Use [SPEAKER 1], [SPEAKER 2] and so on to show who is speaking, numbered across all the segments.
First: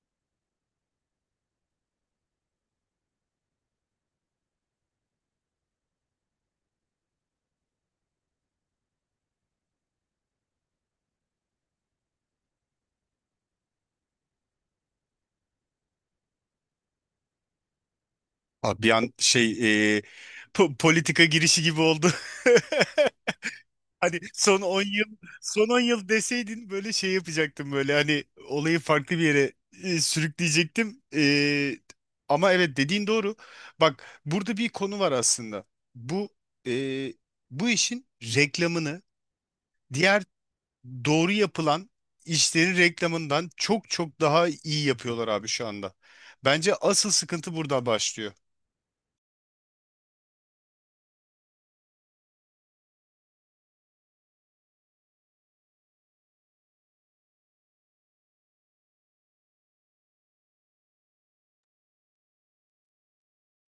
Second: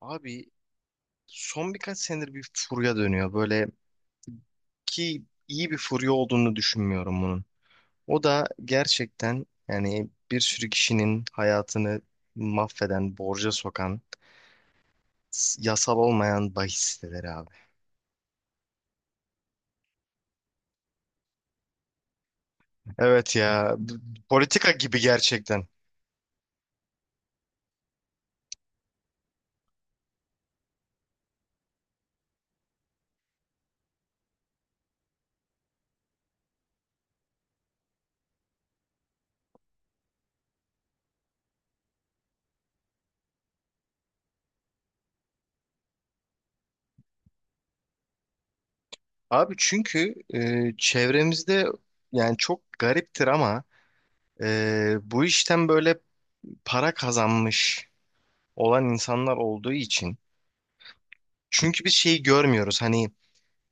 [SPEAKER 1] Abi son birkaç senedir bir furya dönüyor böyle ki iyi bir furya olduğunu düşünmüyorum bunun. O da gerçekten yani bir sürü kişinin hayatını mahveden, borca sokan, yasal olmayan bahis siteleri abi.
[SPEAKER 2] Abi bir an şey e, politika girişi gibi oldu.
[SPEAKER 1] Evet ya
[SPEAKER 2] Hani son
[SPEAKER 1] politika
[SPEAKER 2] on
[SPEAKER 1] gibi
[SPEAKER 2] yıl
[SPEAKER 1] gerçekten.
[SPEAKER 2] son on yıl deseydin böyle şey yapacaktım, böyle hani olayı farklı bir yere sürükleyecektim. Ama evet, dediğin doğru. Bak, burada bir konu var aslında. Bu e, bu işin reklamını, diğer doğru yapılan işlerin reklamından çok çok daha iyi yapıyorlar abi şu anda. Bence asıl sıkıntı burada başlıyor.
[SPEAKER 1] Abi çünkü çevremizde yani çok gariptir ama bu işten böyle para kazanmış olan insanlar olduğu için. Çünkü biz şeyi görmüyoruz hani,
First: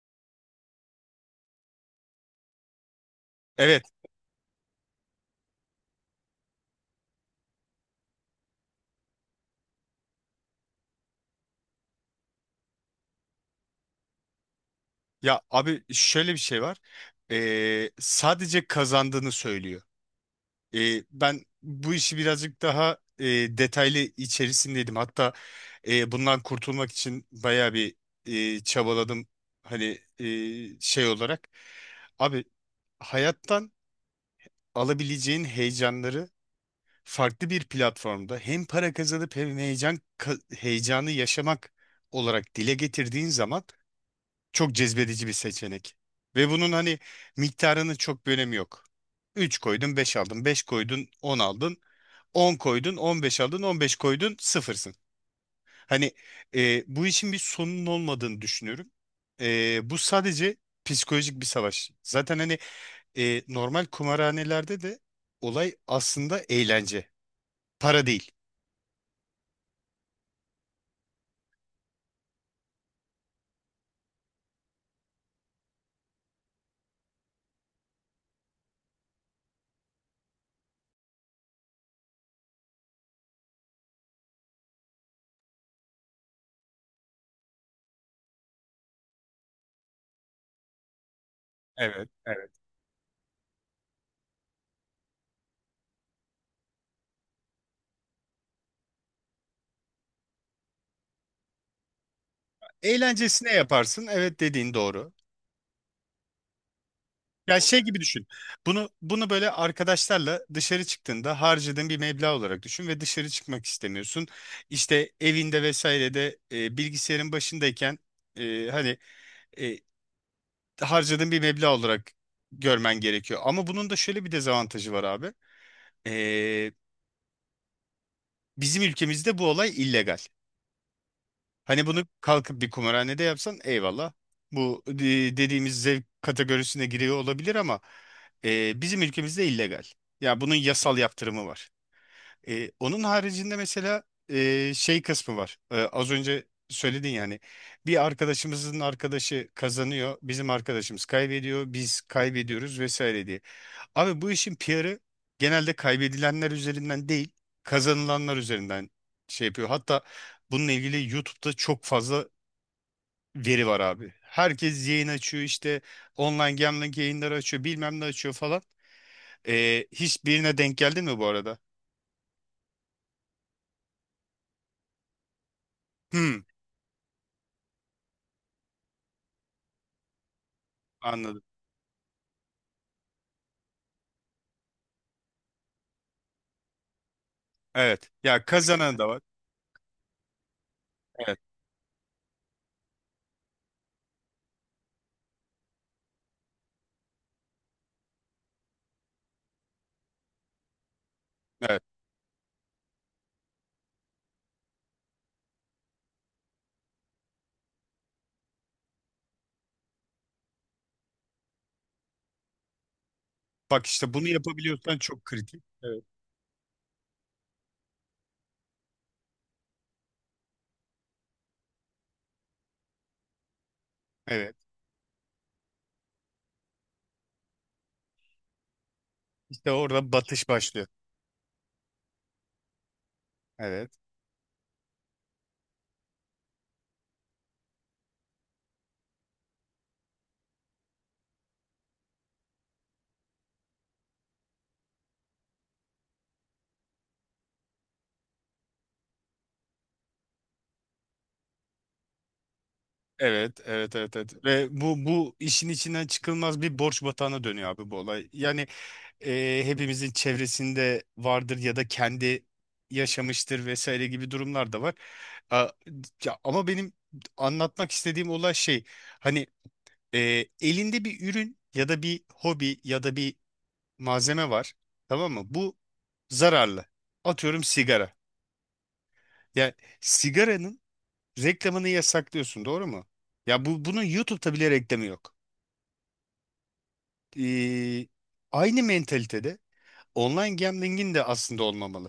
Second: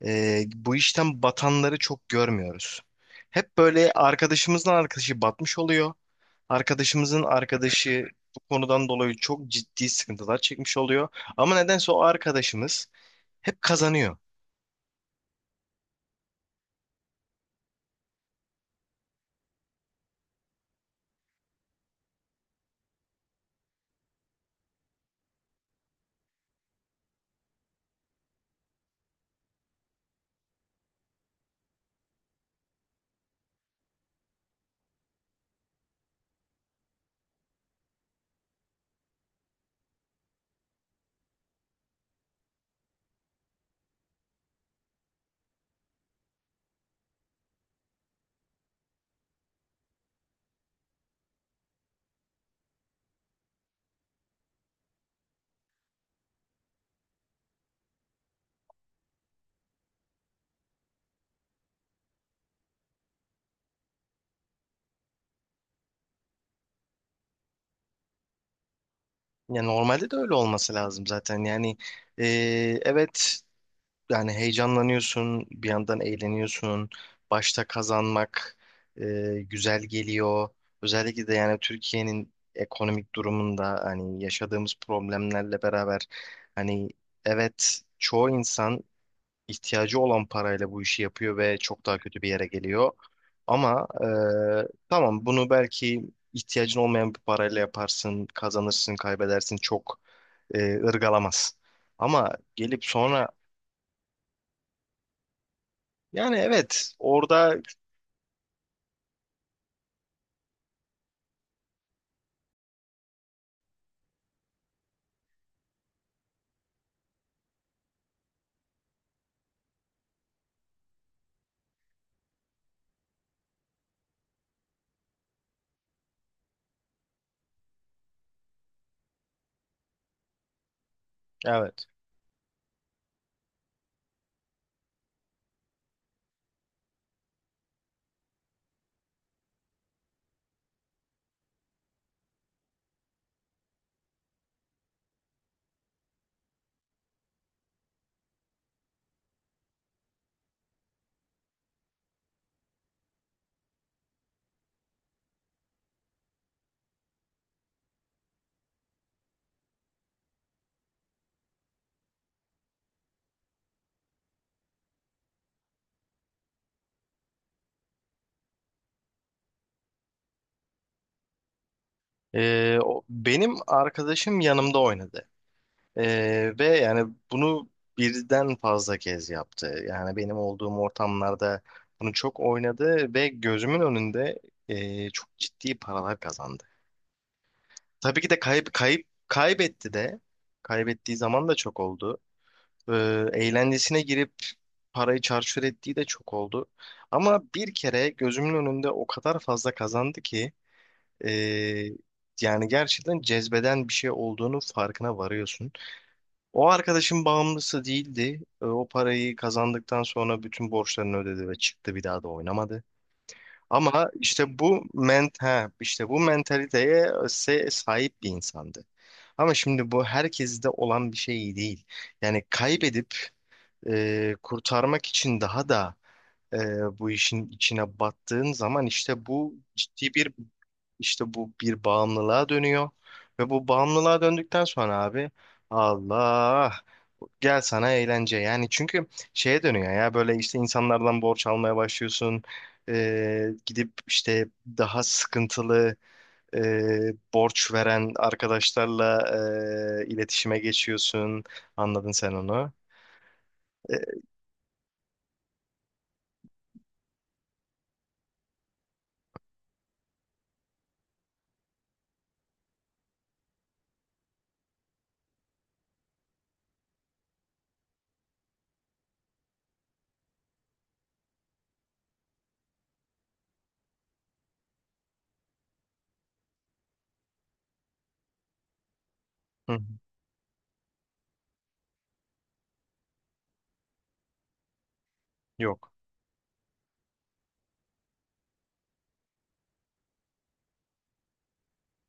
[SPEAKER 1] bu işten batanları çok görmüyoruz. Hep
[SPEAKER 2] Evet.
[SPEAKER 1] böyle arkadaşımızın arkadaşı batmış oluyor. Arkadaşımızın arkadaşı bu konudan dolayı çok ciddi sıkıntılar çekmiş oluyor. Ama nedense o arkadaşımız hep kazanıyor.
[SPEAKER 2] Ya abi, şöyle bir şey var. Sadece kazandığını söylüyor. Ben bu işi birazcık daha detaylı içerisindeydim. Hatta bundan kurtulmak için bayağı bir çabaladım. Hani şey olarak. Abi, hayattan alabileceğin heyecanları farklı bir platformda hem para kazanıp hem heyecanı yaşamak olarak dile getirdiğin zaman çok cezbedici bir seçenek. Ve bunun hani miktarının çok bir önemi yok. 3 koydun, 5 aldın. Beş koydun, 10 aldın. On koydun, 15 aldın. On beş koydun, sıfırsın. Hani bu işin bir sonunun olmadığını düşünüyorum. Bu sadece psikolojik bir savaş. Zaten hani normal kumarhanelerde de olay aslında eğlence. Para değil.
[SPEAKER 1] Yani normalde de öyle olması lazım zaten. Yani e, evet, yani heyecanlanıyorsun, bir yandan eğleniyorsun. Başta kazanmak e, güzel geliyor. Özellikle de yani Türkiye'nin ekonomik durumunda hani yaşadığımız problemlerle beraber hani evet çoğu insan ihtiyacı olan parayla bu işi yapıyor ve çok daha
[SPEAKER 2] Evet,
[SPEAKER 1] kötü bir yere
[SPEAKER 2] evet.
[SPEAKER 1] geliyor. Ama tamam, bunu belki ihtiyacın olmayan bir parayla yaparsın, kazanırsın, kaybedersin, çok ırgalamaz. Ama gelip sonra.
[SPEAKER 2] Eğlencesine yaparsın. Evet, dediğin doğru.
[SPEAKER 1] Yani evet orada.
[SPEAKER 2] Ya şey gibi düşün. Bunu böyle arkadaşlarla dışarı çıktığında harcadığın bir meblağ olarak düşün ve dışarı çıkmak istemiyorsun. İşte evinde vesairede bilgisayarın başındayken hani e, harcadığın bir meblağ olarak görmen gerekiyor. Ama bunun da şöyle bir dezavantajı var abi. E, Bizim ülkemizde bu olay illegal.
[SPEAKER 1] Evet.
[SPEAKER 2] Hani bunu kalkıp bir kumarhanede yapsan eyvallah. Bu dediğimiz zevk kategorisine giriyor olabilir ama bizim ülkemizde illegal. Ya bunun yasal yaptırımı var. Onun haricinde mesela şey kısmı var. Az önce söyledin yani. Bir arkadaşımızın arkadaşı kazanıyor, bizim arkadaşımız kaybediyor, biz kaybediyoruz vesaire diye. Abi, bu işin PR'ı genelde kaybedilenler üzerinden değil, kazanılanlar üzerinden şey yapıyor. Hatta bununla ilgili YouTube'da çok fazla veri var abi. Herkes yayın açıyor işte, online gambling yayınları açıyor, bilmem ne açıyor falan. Hiçbirine denk geldin mi bu arada?
[SPEAKER 1] Benim arkadaşım yanımda oynadı.
[SPEAKER 2] Hmm,
[SPEAKER 1] Ve yani bunu birden fazla kez yaptı. Yani benim olduğum
[SPEAKER 2] anladım.
[SPEAKER 1] ortamlarda bunu çok oynadı ve gözümün önünde çok ciddi paralar kazandı.
[SPEAKER 2] Evet.
[SPEAKER 1] Tabii ki de
[SPEAKER 2] Ya,
[SPEAKER 1] kayıp
[SPEAKER 2] kazanan
[SPEAKER 1] kayıp
[SPEAKER 2] da var.
[SPEAKER 1] kaybetti de, kaybettiği
[SPEAKER 2] Evet,
[SPEAKER 1] zaman da çok oldu. Ee, Eğlencesine girip parayı çarçur ettiği de çok oldu. Ama bir kere gözümün önünde o kadar fazla kazandı ki.
[SPEAKER 2] evet.
[SPEAKER 1] Ee, Yani gerçekten cezbeden bir şey olduğunu farkına varıyorsun. O arkadaşın bağımlısı değildi. O parayı kazandıktan sonra bütün borçlarını ödedi ve çıktı, bir daha da oynamadı.
[SPEAKER 2] Bak
[SPEAKER 1] Ama
[SPEAKER 2] işte, bunu
[SPEAKER 1] işte
[SPEAKER 2] yapabiliyorsan çok kritik. Evet.
[SPEAKER 1] işte bu mentaliteye sahip bir insandı. Ama şimdi bu herkeste olan bir şey değil. Yani kaybedip
[SPEAKER 2] Evet.
[SPEAKER 1] kurtarmak için daha da e, bu işin içine battığın zaman, işte bu
[SPEAKER 2] İşte orada
[SPEAKER 1] ciddi bir
[SPEAKER 2] batış başlıyor.
[SPEAKER 1] işte bu bir bağımlılığa dönüyor ve bu
[SPEAKER 2] Evet.
[SPEAKER 1] bağımlılığa döndükten sonra abi, Allah gel sana eğlence, yani çünkü şeye dönüyor ya böyle, işte insanlardan borç almaya başlıyorsun, gidip işte daha sıkıntılı, e, borç veren arkadaşlarla iletişime geçiyorsun. Anladın sen onu.
[SPEAKER 2] Evet, evet, evet,
[SPEAKER 1] E,
[SPEAKER 2] evet. Ve bu işin içinden çıkılmaz bir borç batağına dönüyor abi bu olay. Yani hepimizin çevresinde vardır ya da kendi yaşamıştır vesaire gibi durumlar da var. A- Ya, ama benim anlatmak istediğim olay şey, hani elinde bir ürün ya da bir hobi ya da bir malzeme var, tamam mı? Bu zararlı. Atıyorum, sigara.
[SPEAKER 1] hı,
[SPEAKER 2] Ya
[SPEAKER 1] hı.
[SPEAKER 2] sigaranın reklamını yasaklıyorsun, doğru mu? Ya bu, bunun YouTube'da bile reklamı yok.
[SPEAKER 1] Yok.
[SPEAKER 2] Ee, Aynı mentalitede online gambling'in de aslında olmamalı.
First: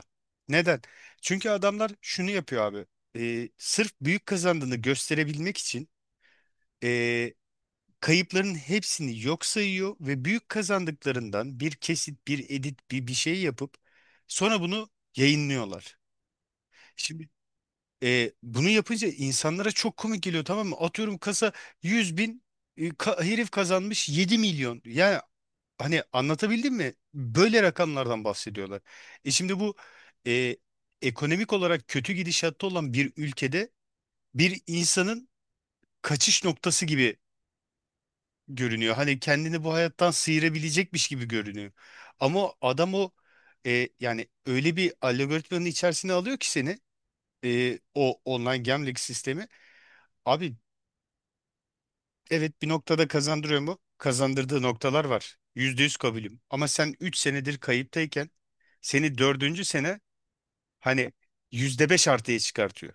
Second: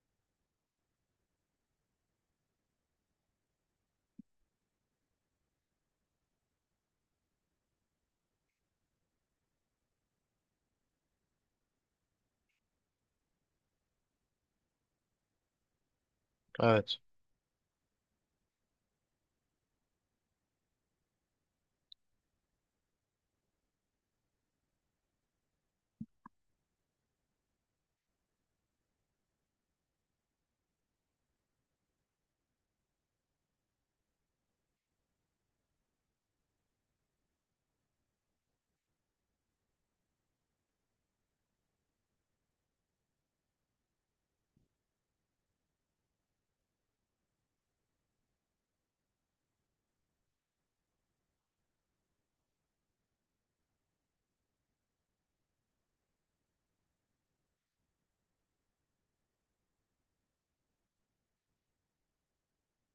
[SPEAKER 2] Neden? Çünkü adamlar şunu yapıyor abi. Sırf büyük kazandığını gösterebilmek için ee, kayıpların hepsini yok sayıyor ve büyük kazandıklarından bir kesit, bir edit, bir şey yapıp sonra bunu yayınlıyorlar.
[SPEAKER 1] Evet.
[SPEAKER 2] Şimdi bunu yapınca insanlara çok komik geliyor, tamam mı? Atıyorum, kasa 100 bin, herif kazanmış 7 milyon. Yani, hani, anlatabildim mi? Böyle rakamlardan bahsediyorlar. Şimdi bu e, ekonomik olarak kötü gidişatta olan bir ülkede, bir insanın kaçış noktası gibi görünüyor. Hani kendini bu hayattan sıyırabilecekmiş gibi görünüyor. Ama o adam, o yani öyle bir algoritmanın içerisine alıyor ki seni o online gambling sistemi. Abi, evet, bir noktada kazandırıyor mu? Kazandırdığı noktalar var. %100 kabulüm. Ama sen 3 senedir kayıptayken seni dördüncü sene hani %5 artıya çıkartıyor.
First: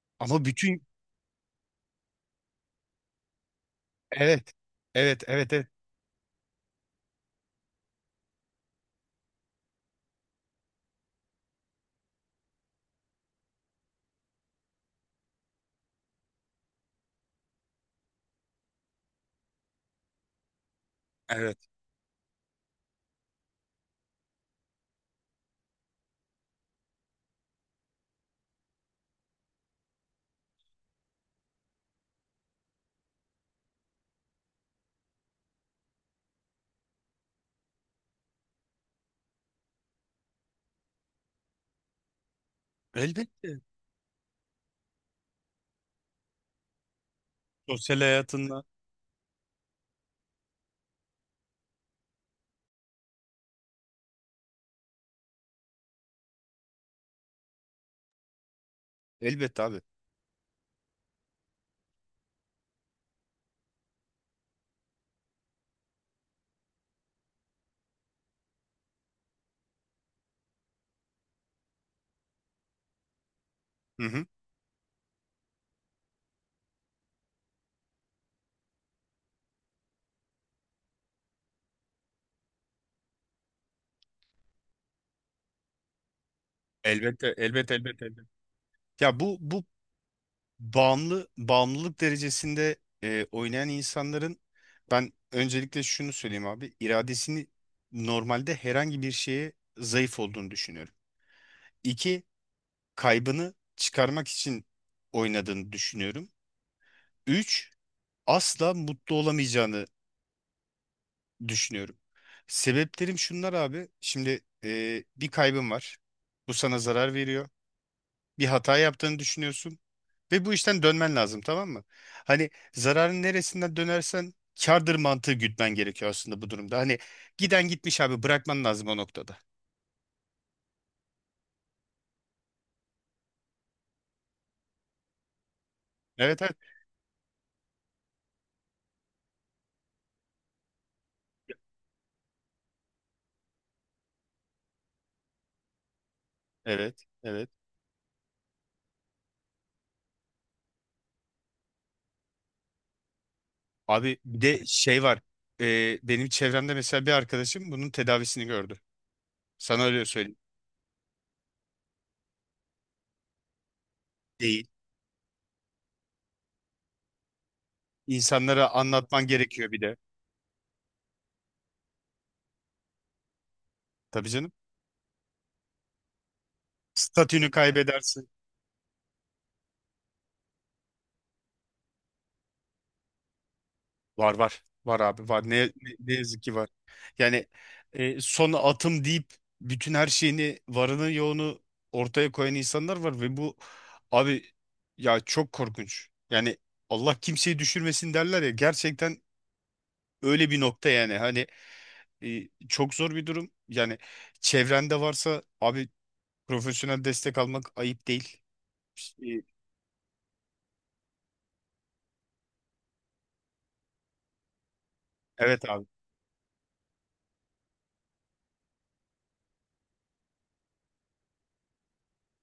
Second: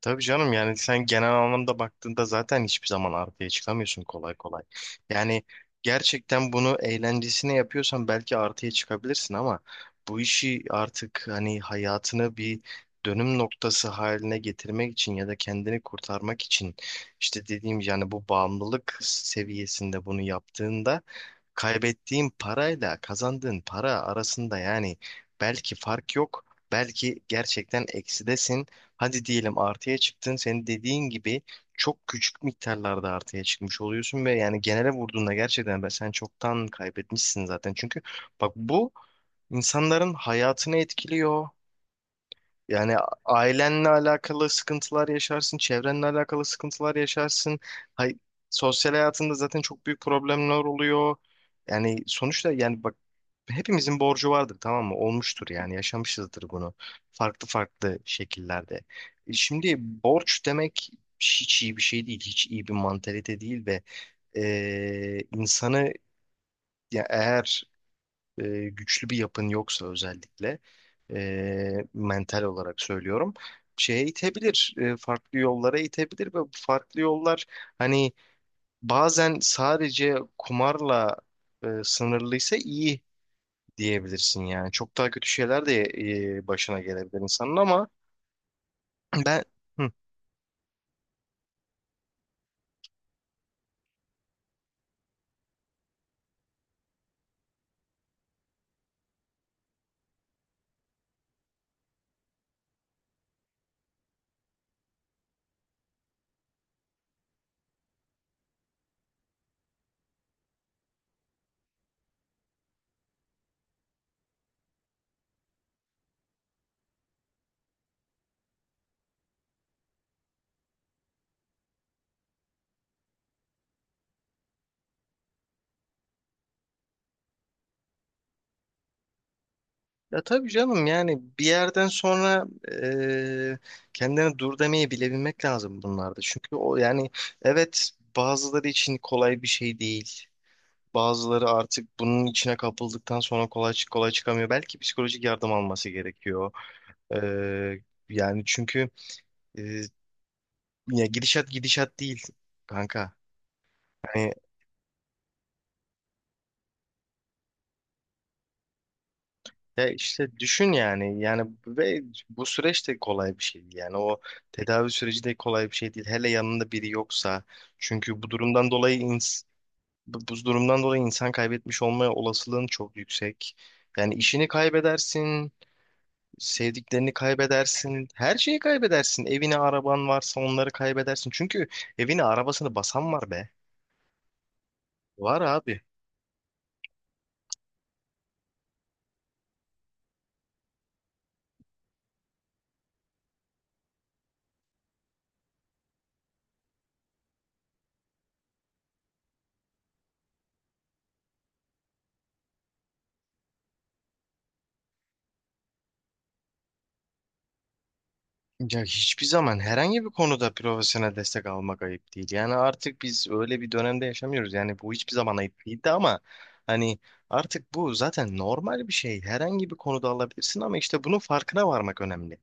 [SPEAKER 1] Tabii
[SPEAKER 2] Ama
[SPEAKER 1] canım, yani
[SPEAKER 2] bütün
[SPEAKER 1] sen genel anlamda baktığında zaten hiçbir zaman arkaya çıkamıyorsun kolay
[SPEAKER 2] Evet,
[SPEAKER 1] kolay.
[SPEAKER 2] evet,
[SPEAKER 1] Yani
[SPEAKER 2] evet, evet,
[SPEAKER 1] gerçekten bunu eğlencesine yapıyorsan belki artıya çıkabilirsin ama bu işi artık hani hayatını bir dönüm noktası haline getirmek için ya da kendini kurtarmak için, işte dediğim yani, bu bağımlılık seviyesinde bunu yaptığında
[SPEAKER 2] evet.
[SPEAKER 1] kaybettiğin parayla kazandığın para arasında yani belki fark yok. Belki gerçekten eksidesin. Hadi diyelim artıya çıktın. Senin dediğin gibi çok küçük miktarlarda artıya çıkmış oluyorsun ve yani genele vurduğunda gerçekten sen çoktan kaybetmişsin zaten. Çünkü bak, bu insanların hayatını etkiliyor. Yani
[SPEAKER 2] Elbette.
[SPEAKER 1] ailenle alakalı sıkıntılar yaşarsın, çevrenle alakalı sıkıntılar yaşarsın.
[SPEAKER 2] Sosyal
[SPEAKER 1] Hay
[SPEAKER 2] hayatında,
[SPEAKER 1] Sosyal hayatında zaten çok büyük problemler oluyor. Yani sonuçta, yani bak, hepimizin borcu vardır, tamam mı? Olmuştur yani, yaşamışızdır bunu. Farklı farklı şekillerde.
[SPEAKER 2] elbette
[SPEAKER 1] Şimdi
[SPEAKER 2] abi.
[SPEAKER 1] borç demek hiç iyi bir şey değil. Hiç iyi bir mantalite değil ve insanı, ya eğer güçlü bir yapın yoksa, özellikle mental olarak söylüyorum, şeye
[SPEAKER 2] Hı hı.
[SPEAKER 1] itebilir, farklı yollara itebilir ve bu farklı yollar hani bazen sadece kumarla sınırlıysa iyi diyebilirsin yani. Çok daha kötü şeyler de başına gelebilir
[SPEAKER 2] Elbette,
[SPEAKER 1] insanın
[SPEAKER 2] elbette,
[SPEAKER 1] ama
[SPEAKER 2] elbette, elbette. Ya bu
[SPEAKER 1] ben.
[SPEAKER 2] bu
[SPEAKER 1] Hı.
[SPEAKER 2] bağımlı bağımlılık derecesinde oynayan insanların, ben öncelikle şunu söyleyeyim abi, iradesini normalde herhangi bir şeye zayıf olduğunu düşünüyorum. İki, kaybını çıkarmak için oynadığını düşünüyorum. Üç, asla mutlu olamayacağını düşünüyorum. Sebeplerim şunlar abi. Şimdi bir kaybın var. Bu sana zarar veriyor. Bir hata yaptığını düşünüyorsun. Ve bu işten dönmen lazım, tamam mı? Hani zararın neresinden dönersen kârdır mantığı gütmen gerekiyor aslında bu durumda. Hani giden gitmiş abi, bırakman lazım o noktada.
[SPEAKER 1] Ya tabii canım, yani bir yerden sonra eee kendine dur demeyi bilebilmek lazım bunlarda.
[SPEAKER 2] Evet,
[SPEAKER 1] Çünkü
[SPEAKER 2] evet.
[SPEAKER 1] o yani, evet, bazıları için kolay bir şey değil. Bazıları artık bunun içine kapıldıktan sonra kolay çıkamıyor. Belki psikolojik yardım alması gerekiyor.
[SPEAKER 2] Evet, evet.
[SPEAKER 1] Eee, Yani çünkü, eee, ya gidişat değil kanka.
[SPEAKER 2] Abi,
[SPEAKER 1] Hani.
[SPEAKER 2] bir de şey var. Benim çevremde mesela bir arkadaşım bunun tedavisini gördü. Sana
[SPEAKER 1] Ya
[SPEAKER 2] öyle
[SPEAKER 1] işte
[SPEAKER 2] söyleyeyim.
[SPEAKER 1] düşün, yani ve bu süreç de kolay bir şey değil, yani o
[SPEAKER 2] Değil.
[SPEAKER 1] tedavi süreci de kolay bir şey değil, hele yanında biri yoksa, çünkü bu
[SPEAKER 2] İnsanlara
[SPEAKER 1] durumdan dolayı
[SPEAKER 2] anlatman
[SPEAKER 1] ins-
[SPEAKER 2] gerekiyor bir de.
[SPEAKER 1] bu bu durumdan dolayı insan kaybetmiş olma olasılığın çok yüksek. Yani
[SPEAKER 2] Tabii
[SPEAKER 1] işini
[SPEAKER 2] canım.
[SPEAKER 1] kaybedersin, sevdiklerini
[SPEAKER 2] Statünü
[SPEAKER 1] kaybedersin,
[SPEAKER 2] kaybedersin.
[SPEAKER 1] her şeyi kaybedersin, evini araban varsa onları kaybedersin, çünkü evini arabasını basan var be,
[SPEAKER 2] Var, var. Var abi,
[SPEAKER 1] var
[SPEAKER 2] var. Ne,
[SPEAKER 1] abi.
[SPEAKER 2] ne, ne yazık ki var. Yani son atım deyip bütün her şeyini, varını yoğunu ortaya koyan insanlar var ve bu abi, ya, çok korkunç. Yani Allah kimseyi düşürmesin derler ya, gerçekten öyle bir nokta yani. Hani çok zor bir durum. Yani çevrende varsa abi, profesyonel destek almak ayıp değil.
[SPEAKER 1] Ya hiçbir
[SPEAKER 2] E,
[SPEAKER 1] zaman herhangi bir konuda profesyonel destek almak ayıp değil. Yani artık biz öyle bir dönemde yaşamıyoruz. Yani bu hiçbir zaman ayıp
[SPEAKER 2] evet abi.
[SPEAKER 1] değildi ama hani artık bu zaten normal bir şey. Herhangi bir konuda alabilirsin ama işte bunun farkına varmak önemli.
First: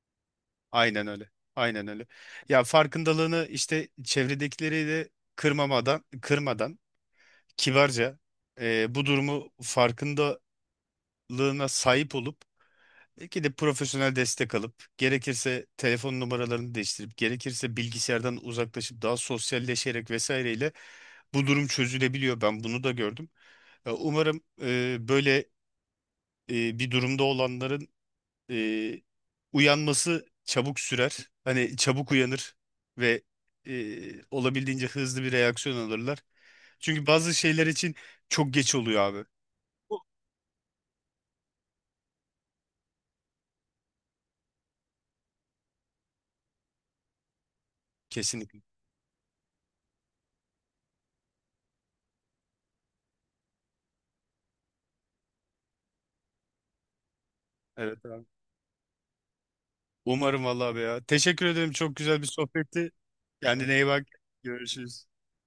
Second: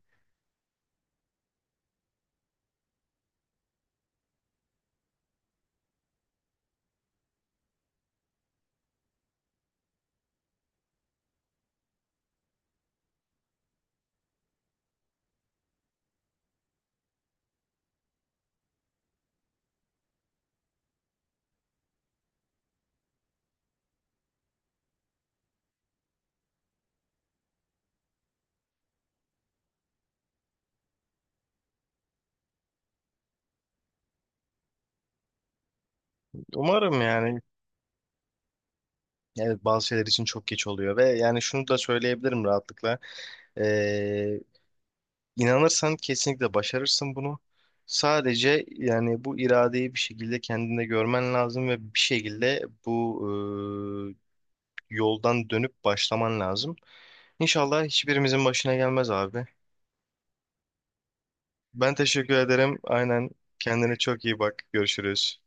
[SPEAKER 2] Aynen öyle. Aynen öyle. Ya farkındalığını işte, çevredekileri de kırmadan, kibarca bu durumu, farkındalığına sahip olup belki de profesyonel destek alıp, gerekirse telefon numaralarını değiştirip, gerekirse bilgisayardan uzaklaşıp daha sosyalleşerek vesaireyle bu durum çözülebiliyor. Ben bunu da gördüm. Umarım böyle bir durumda olanların e, uyanması çabuk sürer. Hani çabuk uyanır ve olabildiğince hızlı bir reaksiyon alırlar.
[SPEAKER 1] Umarım
[SPEAKER 2] Çünkü bazı
[SPEAKER 1] yani.
[SPEAKER 2] şeyler için çok geç oluyor abi.
[SPEAKER 1] Evet, bazı şeyler için çok geç oluyor ve yani şunu da söyleyebilirim rahatlıkla. Ee, inanırsan kesinlikle başarırsın bunu.
[SPEAKER 2] Kesinlikle.
[SPEAKER 1] Sadece yani bu iradeyi bir şekilde kendinde görmen lazım ve bir şekilde bu yoldan dönüp başlaman lazım. İnşallah
[SPEAKER 2] Evet abi.
[SPEAKER 1] hiçbirimizin başına gelmez abi.
[SPEAKER 2] Umarım vallahi be ya. Teşekkür ederim.
[SPEAKER 1] Ben
[SPEAKER 2] Çok güzel bir
[SPEAKER 1] teşekkür ederim.
[SPEAKER 2] sohbetti.
[SPEAKER 1] Aynen.
[SPEAKER 2] Kendine iyi
[SPEAKER 1] Kendine
[SPEAKER 2] bak.
[SPEAKER 1] çok iyi bak.
[SPEAKER 2] Görüşürüz.
[SPEAKER 1] Görüşürüz.